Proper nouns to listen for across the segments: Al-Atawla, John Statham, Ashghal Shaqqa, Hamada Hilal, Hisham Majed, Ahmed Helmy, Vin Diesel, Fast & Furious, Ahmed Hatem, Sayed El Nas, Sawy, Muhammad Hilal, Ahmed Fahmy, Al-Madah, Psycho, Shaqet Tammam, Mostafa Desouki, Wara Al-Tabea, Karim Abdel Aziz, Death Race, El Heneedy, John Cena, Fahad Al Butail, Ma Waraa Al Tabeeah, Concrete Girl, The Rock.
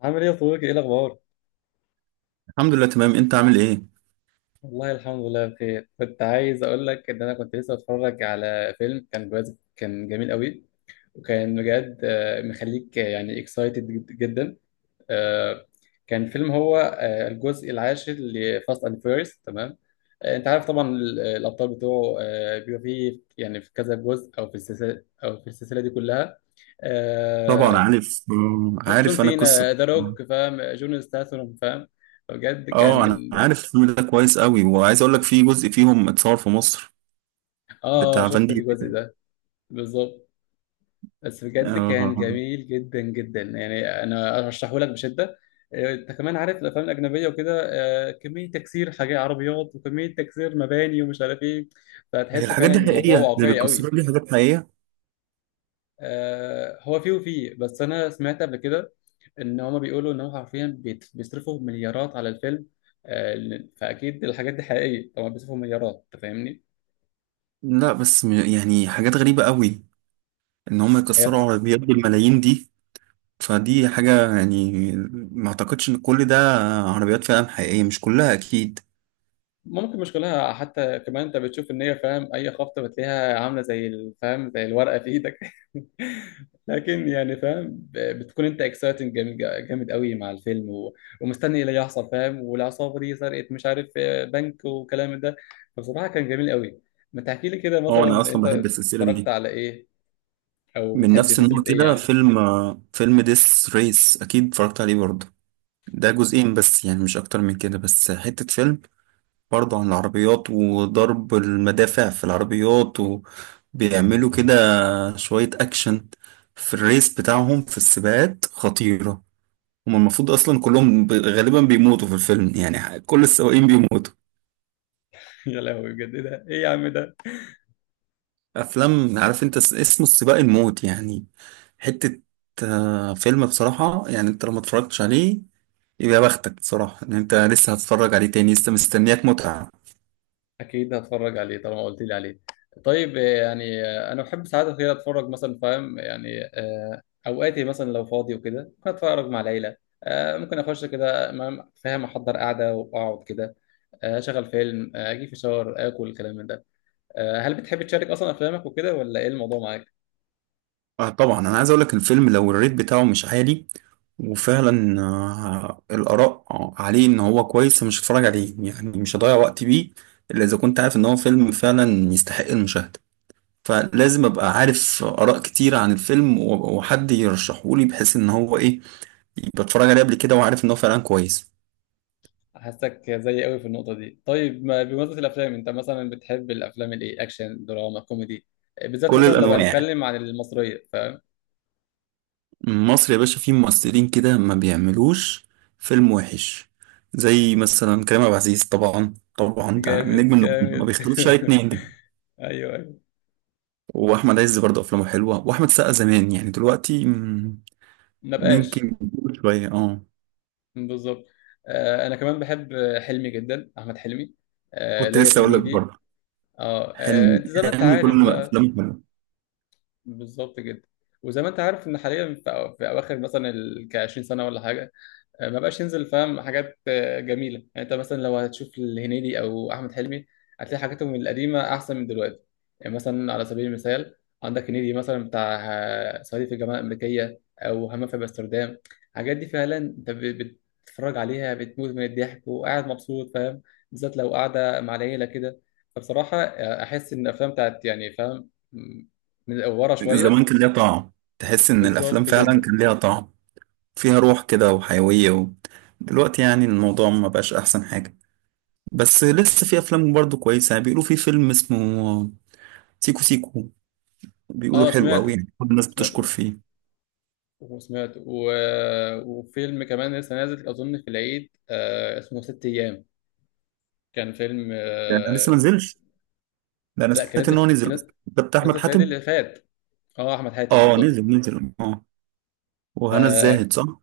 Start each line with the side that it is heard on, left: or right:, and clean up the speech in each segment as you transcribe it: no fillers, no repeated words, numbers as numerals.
left: عامل ايه يا صديقي؟ ايه الاخبار؟
right: الحمد لله تمام. انت عامل ايه؟
left: والله الحمد لله بخير. كنت عايز اقول لك ان انا كنت لسه بتفرج على فيلم كان بجد كان جميل قوي. وكان بجد مخليك يعني اكسايتد جدا. آه، كان فيلم هو، الجزء العاشر لفاست اند فيرست. تمام. انت عارف طبعا الابطال بتوعه بيبقى فيه، يعني في كذا جزء، او في السلسله، او في السلسله دي كلها.
right: طبعا
left: آه،
right: عارف،
left: جون
right: عارف انا القصه.
left: سينا، ذا روك، فاهم؟ جون ستاثام، فاهم؟ بجد
right: اه، انا
left: كان.
right: عارف الفيلم ده كويس قوي، وعايز اقول لك في جزء فيهم اتصور في مصر،
left: اه،
right: بتاع فان
left: شفت الجزء
right: ديزل
left: ده. بالظبط. بس بجد كان
right: آه.
left: جميل جدا جدا، يعني انا ارشحه لك بشده. انت كمان عارف الافلام الاجنبيه وكده، كميه تكسير حاجات عربيات، وكميه تكسير مباني ومش عارف ايه،
right: هي
left: فهتحس
right: الحاجات
left: فعلا
right: دي
left: ان الموضوع
right: حقيقيه؟ اللي
left: واقعي
right: بيكسروا
left: قوي.
right: دي حاجات حقيقيه؟
left: هو فيه وفيه، بس انا سمعت قبل كده ان هما بيقولوا ان هو حرفيا بيصرفوا مليارات على الفيلم. فاكيد الحاجات دي حقيقيه، طبعا بيصرفوا مليارات، انت فاهمني.
right: لا، بس يعني حاجات غريبه قوي، ان هم يكسروا عربيات بالملايين دي. فدي حاجه يعني، ما اعتقدش ان كل ده عربيات فعلا حقيقيه، مش كلها اكيد.
left: ممكن مش كلها، حتى كمان انت بتشوف ان هي، فاهم، اي خبطه بتلاقيها عامله زي الفهم، زي الورقه في ايدك. لكن يعني فاهم، بتكون انت اكسايتنج جامد، جامد قوي، مع الفيلم ومستني ايه اللي هيحصل، فاهم؟ والعصابه دي سرقت مش عارف بنك وكلام ده. فبصراحه كان جميل قوي. ما تحكي لي كده
right: اه، انا
left: مثلا
right: اصلا
left: انت،
right: بحب السلسله
left: اتفرجت
right: دي،
left: على ايه؟ او
right: من
left: بتحب
right: نفس النوع
left: سلسله ايه
right: كده.
left: يعني؟
right: فيلم ديس ريس اكيد اتفرجت عليه برضه. ده جزئين بس يعني، مش اكتر من كده. بس حتة فيلم برضه عن العربيات وضرب المدافع في العربيات، وبيعملوا كده شوية اكشن في الريس بتاعهم، في السباقات خطيرة. هما المفروض اصلا كلهم غالبا بيموتوا في الفيلم، يعني كل السواقين بيموتوا.
left: يا لهوي بجد، ايه ده؟ ايه يا عم ده؟
right: افلام، عارف انت، اسمه السباق الموت يعني. حتة فيلم بصراحة، يعني انت لو ما اتفرجتش عليه، يا بختك بصراحة ان انت لسه هتتفرج عليه تاني، لسه مستنياك متعة.
left: اكيد هتفرج عليه طالما قلت لي عليه. طيب، انا بحب ساعات كده اتفرج مثلا، فاهم، يعني، اوقاتي مثلا لو فاضي وكده ممكن اتفرج مع العيله. ممكن اخش كده، فاهم، احضر قعده واقعد كده، اشغل فيلم، اجي في شاور، اكل الكلام من ده. هل بتحب تشارك اصلا افلامك وكده؟ ولا ايه الموضوع معاك؟
right: طبعا انا عايز اقولك الفيلم، لو الريت بتاعه مش عالي، وفعلا الاراء عليه ان هو كويس، مش هتفرج عليه يعني، مش هضيع وقتي بيه. الا اذا كنت عارف ان هو فيلم فعلا يستحق المشاهدة، فلازم ابقى عارف اراء كتير عن الفيلم، وحد يرشحه لي، بحيث ان هو ايه، يبقى اتفرج عليه قبل كده وعارف ان هو فعلا كويس.
left: حاسك زي قوي في النقطه دي. طيب، ما بمناسبه الافلام، انت مثلا بتحب الافلام الايه؟ اكشن، دراما، كوميدي؟ بالذات
right: كل
left: مثلا لو
right: الانواع.
left: هنتكلم عن المصريه، فاهم.
right: مصر يا باشا فيه ممثلين كده ما بيعملوش فيلم وحش، زي مثلا كريم عبد العزيز. طبعا طبعا، ده نجم
left: جامد
right: النجوم، ما
left: جامد.
right: بيختلفش عليه اتنين ده.
left: ايوه ايوه.
right: واحمد عز برضه افلامه حلوه، واحمد سقا زمان يعني، دلوقتي
left: ما بقاش.
right: يمكن شويه، اه.
left: بالظبط. آه انا كمان بحب حلمي جدا، احمد حلمي. آه
right: كنت
left: ليا
right: لسه
left: في
right: اقول لك
left: هنيدي.
right: برضه،
left: اه،
right: حلمي،
left: انت زي ما انت
right: حلمي كل
left: عارف
right: ما
left: بقى.
right: افلامه حلوه.
left: بالظبط جدا. وزي ما انت عارف ان حاليا في، في اواخر مثلا ال 20 سنه ولا حاجه، ما بقاش ينزل فاهم حاجات جميله. يعني انت مثلا لو هتشوف الهنيدي او احمد حلمي، هتلاقي حاجاتهم القديمه احسن من دلوقتي. يعني مثلا على سبيل المثال، عندك هنيدي مثلا بتاع صعيدي في الجامعه الامريكيه، او همام في امستردام. الحاجات دي فعلا انت بتتفرج عليها بتموت من الضحك، وقاعد مبسوط، فاهم، بالذات لو قاعده مع العيله كده. فبصراحه، احس ان الافلام بتاعت، يعني فاهم، من ورا
right: زمان
left: شويه.
right: كان ليها طعم، تحس ان الافلام
left: بالظبط
right: فعلا
left: جدا.
right: كان ليها طعم، فيها روح كده وحيويه و. دلوقتي يعني الموضوع ما بقاش احسن حاجه، بس لسه في افلام برضو كويسه. يعني بيقولوا في فيلم اسمه سيكو سيكو، بيقولوا
left: اه
right: حلو قوي
left: سمعته،
right: يعني، كل الناس
left: سمعت،
right: بتشكر فيه.
left: وسمعته و... وفيلم كمان لسه نازل أظن في العيد، آه اسمه ست أيام. كان فيلم
right: يعني أنا لسه ما
left: آه...
right: نزلش. ده انا
left: لا كان
right: سمعت
left: نازل
right: ان هو
left: في...
right: نزل
left: كان
right: أصلاً، ده بتاع احمد
left: نازل في العيد
right: حاتم.
left: اللي فات. اه، أحمد حاتم
right: اه،
left: بالظبط.
right: نزل نزل، اه.
left: ف...
right: وهنا
left: اه،
right: الزاهد صح؟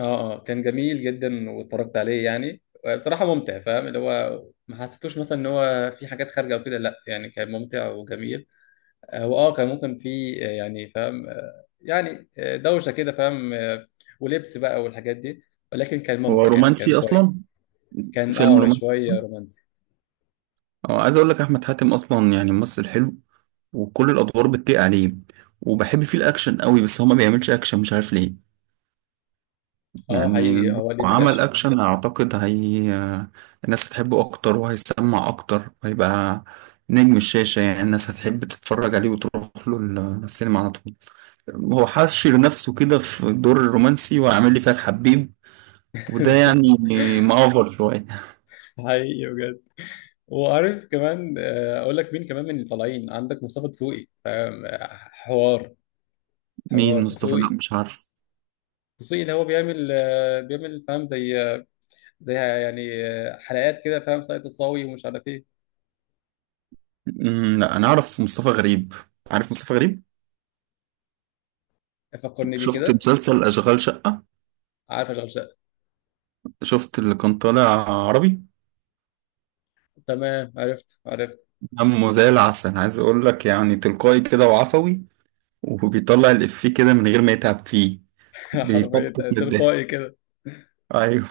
left: اه كان جميل جدا واتفرجت عليه يعني. بصراحة ممتع، فاهم، اللي هو ما حسيتوش مثلا ان هو في حاجات خارجة وكده، لا يعني كان ممتع وجميل. هو اه كان ممكن في آه، يعني فاهم آه، يعني آه، دوشة كده، فاهم، ولبس بقى والحاجات دي، ولكن كان
right: هو
left: ممتع يعني كان
right: رومانسي اصلا،
left: كويس. كان
right: فيلم
left: اه
right: رومانسي.
left: شوية رومانسي.
right: اه، عايز اقول لك احمد حاتم اصلا يعني ممثل حلو، وكل الادوار بتليق عليه. وبحب فيه الاكشن قوي، بس هو ما بيعملش اكشن، مش عارف ليه.
left: اه
right: يعني
left: حقيقي،
right: لو
left: هو ليه في
right: عمل
left: الأكشن؟
right: اكشن اعتقد هي الناس هتحبه اكتر وهيسمع اكتر وهيبقى نجم الشاشة، يعني الناس هتحب تتفرج عليه وتروح له السينما على طول. هو حاشر نفسه كده في الدور الرومانسي وعامل لي فيها الحبيب، وده يعني مأفر شوية.
left: حقيقي بجد. وعارف كمان، أقول لك مين كمان من اللي طالعين عندك؟ مصطفى دسوقي، فاهم، حوار
right: مين مصطفى؟ لا
left: دسوقي.
right: مش عارف.
left: دسوقي اللي هو بيعمل بيعمل، فاهم، زي زي يعني حلقات كده، فاهم، سايت الصاوي ومش عارف ايه.
right: لا، انا اعرف مصطفى غريب، عارف مصطفى غريب.
left: فكرني بيه
right: شفت
left: كده.
right: مسلسل اشغال شقة؟
left: عارف اشغل شقه.
right: شفت اللي كان طالع عربي؟
left: تمام، عرفت عرفت.
right: دمه زي العسل، عايز اقول لك يعني تلقائي كده وعفوي، وبيطلع الإفيه كده من غير ما يتعب فيه.
left: حرفيا.
right: بيفطس من
left: تلقائي
right: الضحك.
left: كده.
right: أيوه.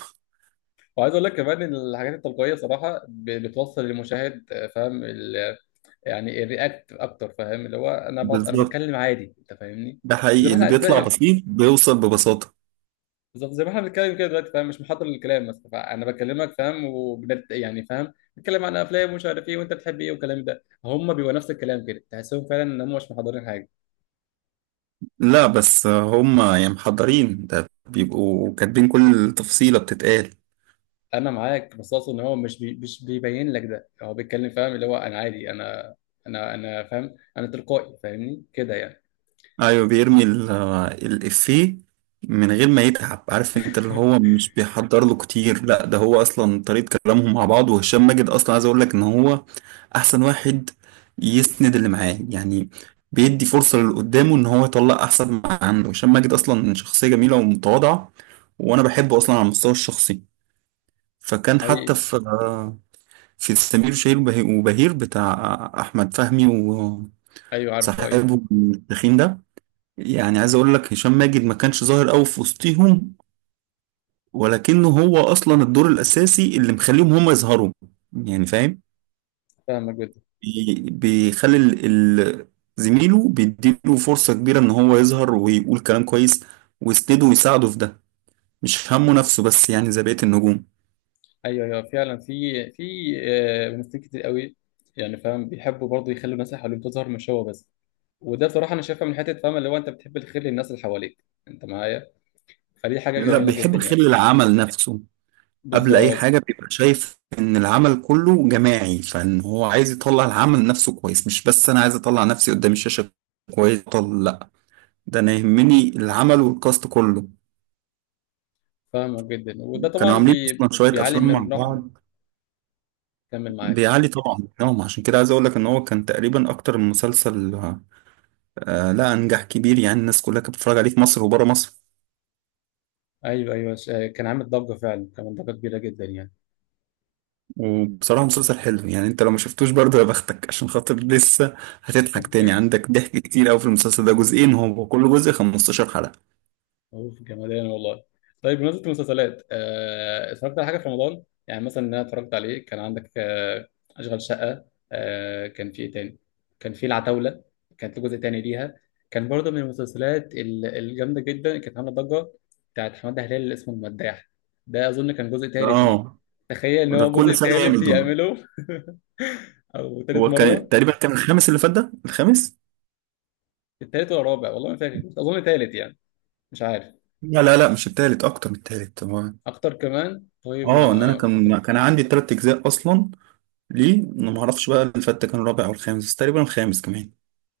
left: وعايز اقول لك كمان ان الحاجات التلقائيه صراحه بتوصل للمشاهد، فاهم، يعني الرياكت اكتر، فاهم، اللي هو انا
right: بالظبط،
left: بتكلم عادي، انت فاهمني.
right: ده
left: زي
right: حقيقي،
left: ما
right: اللي
left: احنا
right: بيطلع
left: زي
right: بسيط بيوصل ببساطة.
left: بالظبط، زي ما احنا بنتكلم كده دلوقتي، فاهم، مش محضر للكلام مثلا. فانا بكلمك فاهم، وبنت... يعني فاهم، بنتكلم عن افلام ومش عارف ايه، وانت بتحب ايه والكلام ده. هم بيبقوا نفس الكلام كده، تحسهم فعلا ان هم مش محضرين حاجه.
right: لا بس هم يعني محضرين، ده بيبقوا كاتبين كل تفصيلة بتتقال.
left: انا معاك، بس اقصد ان هو مش بي... مش بيبين لك، ده هو بيتكلم فاهم، اللي هو انا عادي، انا فاهم، انا تلقائي، فاهمني كده يعني.
right: ايوه، بيرمي الافيه من غير ما يتعب، عارف انت اللي هو مش بيحضر له كتير. لا، ده هو اصلا طريقة كلامهم مع بعض، وهشام ماجد اصلا عايز اقول لك ان هو احسن واحد يسند اللي معاه يعني، بيدي فرصة للي قدامه ان هو يطلع احسن ما عنده. هشام ماجد اصلا شخصية جميلة ومتواضعة، وانا بحبه اصلا على المستوى الشخصي. فكان حتى
left: حقيقي.
right: في سمير وشهير وبهير بتاع احمد فهمي،
left: ايوه، عارفه ايوه.
right: وصاحبه التخين ده. يعني عايز اقول لك هشام ماجد ما كانش ظاهر قوي في وسطيهم، ولكنه هو اصلا الدور الاساسي اللي مخليهم هم يظهروا يعني فاهم.
left: فاهمك جدا.
right: بيخلي ال- زميله بيديله فرصة كبيرة ان هو يظهر ويقول كلام كويس، ويسنده ويساعده في ده، مش همه نفسه بس يعني زي بقية النجوم.
left: ايوه ايوه فعلا، في ممثلين كتير قوي، يعني فاهم بيحبوا برضه يخلوا الناس اللي حواليهم تظهر مش هو بس. وده بصراحه انا شايفها من حته، فاهم، اللي هو انت بتحب الخير للناس اللي حواليك، انت معايا؟ فدي حاجه
right: لا،
left: جميله جدا
right: بيحب خير
left: يعني.
right: العمل نفسه، قبل اي
left: بالظبط.
right: حاجة بيبقى شايف ان العمل كله جماعي، فان هو عايز يطلع العمل نفسه كويس، مش بس انا عايز اطلع نفسي قدام الشاشة كويس. لا، ده انا يهمني العمل والكاست كله.
left: فاهمك جدا. وده
right: كانوا
left: طبعا
right: عاملين
left: بي
right: اصلا شويه
left: بيعلي
right: افلام مع
left: من روحنا.
right: بعض،
left: كمل معاك.
right: بيعلي طبعا مستواهم. عشان كده عايز اقول لك ان هو كان تقريبا اكتر من مسلسل، لا انجح كبير يعني، الناس كلها كانت بتتفرج عليه في مصر وبره مصر.
left: ايوه ايوه، كان عامل ضجه فعلا، كان ضجه كبيره جدا يعني.
right: وبصراحه مسلسل حلو يعني، انت لو ما شفتوش برضه يا بختك، عشان خاطر لسه هتضحك تاني. عندك ضحك كتير قوي في المسلسل ده. جزئين، هو كل جزء 15 حلقه.
left: اوف جمدان والله. طيب بمناسبة المسلسلات، اتفرجت على حاجة في رمضان؟ يعني مثلا إن انا اتفرجت عليه كان عندك اشغال شقة. كان في ايه تاني؟ كان في العتاولة، كانت جزء تاني ليها، كان برضه من المسلسلات الجامدة جدا، كانت عاملة ضجة. بتاعت حمادة هلال اللي اسمه المداح، ده اظن كان جزء تالت ليه.
right: اه،
left: تخيل ان
right: وده
left: هو جزء
right: كل سنه
left: تالت
right: يعمل كده.
left: يعمله. او تالت
right: هو كان
left: مرة.
right: تقريبا كان الخامس اللي فات، ده الخامس.
left: التالت ولا الرابع؟ والله ما فاكر، اظن تالت يعني. مش عارف.
right: لا لا لا، مش التالت، اكتر من التالت هو.
left: اكتر كمان. طيب،
right: اه، ان انا كان
left: كنت
right: كان عندي 3 اجزاء اصلا. ليه انا ما اعرفش بقى الفتة كان الرابع او الخامس، بس تقريبا الخامس كمان.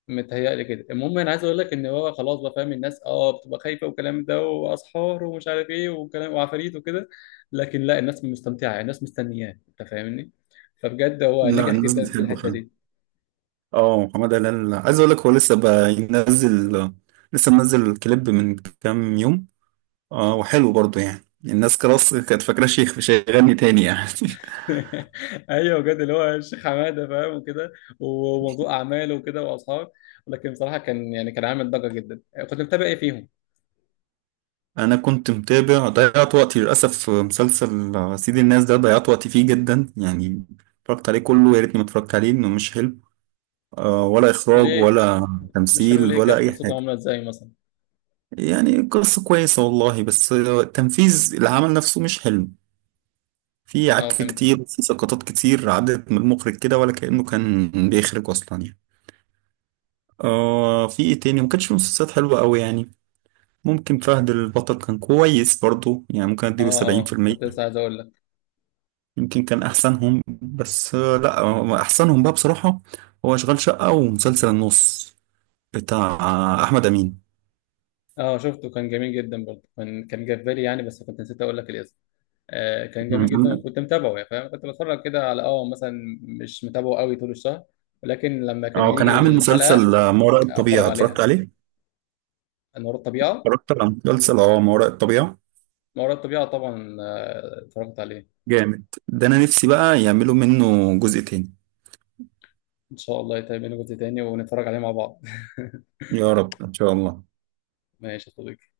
left: متهيألي كده. المهم انا عايز اقول لك ان هو خلاص بقى، فاهم، الناس اه بتبقى خايفه، والكلام ده، واسحار ومش عارف ايه، وكلام وعفاريت وكده. لكن لا، الناس مستمتعه، الناس مستنياه، انت فاهمني. فبجد هو
right: لا،
left: نجح
right: الناس
left: جدا في
right: بتحبه
left: الحته
right: فعلا.
left: دي.
right: اه، محمد هلال عايز اقول لك هو لسه بقى ينزل، لسه منزل كليب من كام يوم. اه، وحلو برضه يعني، الناس خلاص كانت فاكرة شيخ مش هيغني تاني يعني.
left: ايوه بجد، اللي هو الشيخ حماده، فاهم وكده، وموضوع اعماله وكده واصحاب. لكن بصراحه كان يعني كان عامل ضجه جدا. كنت متابع ايه فيهم؟
right: انا كنت متابع، ضيعت وقتي للاسف في مسلسل سيد الناس، ده ضيعت وقتي فيه جدا يعني. اتفرجت عليه كله، يا ريتني ما اتفرجت عليه، انه مش حلو، ولا اخراج
left: ليه؟
right: ولا
left: مش
right: تمثيل
left: حلو ليه؟
right: ولا
left: كانت
right: اي
left: قصته
right: حاجه.
left: عامله ازاي مثلا؟
right: يعني قصة كويسة والله، بس تنفيذ العمل نفسه مش حلو. في عك
left: اه فهمت.
right: كتير، في سقطات كتير عدت من المخرج كده، ولا كأنه كان بيخرج أصلا يعني. في إيه تاني، ما كانش في مسلسلات حلوة أوي يعني. ممكن فهد البطل كان كويس برضو يعني، ممكن أديله
left: اه،
right: سبعين في
left: اه كنت لسه
right: المية
left: عايز اقول لك.
right: يمكن كان أحسنهم، بس لأ، أحسنهم بقى بصراحة هو أشغال شقة ومسلسل النص بتاع أحمد أمين.
left: اه شفته كان جميل جدا برضه، كان كان جاب بالي يعني، بس كنت نسيت اقول لك الاسم. آه كان جميل جدا،
right: مم.
left: وكنت متابعه يعني، فاهم كنت بتفرج كده على اه مثلا. مش متابعه قوي طول الشهر، ولكن لما كان
right: اه، كان
left: يجي
right: عامل
left: الحلقه
right: مسلسل ما وراء
left: اتفرج
right: الطبيعة، اتفرجت
left: عليها.
right: عليه؟
left: انا ورا الطبيعه،
right: اتفرجت على مسلسل ما وراء الطبيعة.
left: ما وراء الطبيعه، طبعا آه اتفرجت عليه.
right: جامد، ده انا نفسي بقى يعملوا منه جزء تاني.
left: ان شاء الله يتعمل منه جزء تاني ونتفرج عليه مع بعض.
right: يا رب ان شاء الله.
left: ماشي يا صديقي.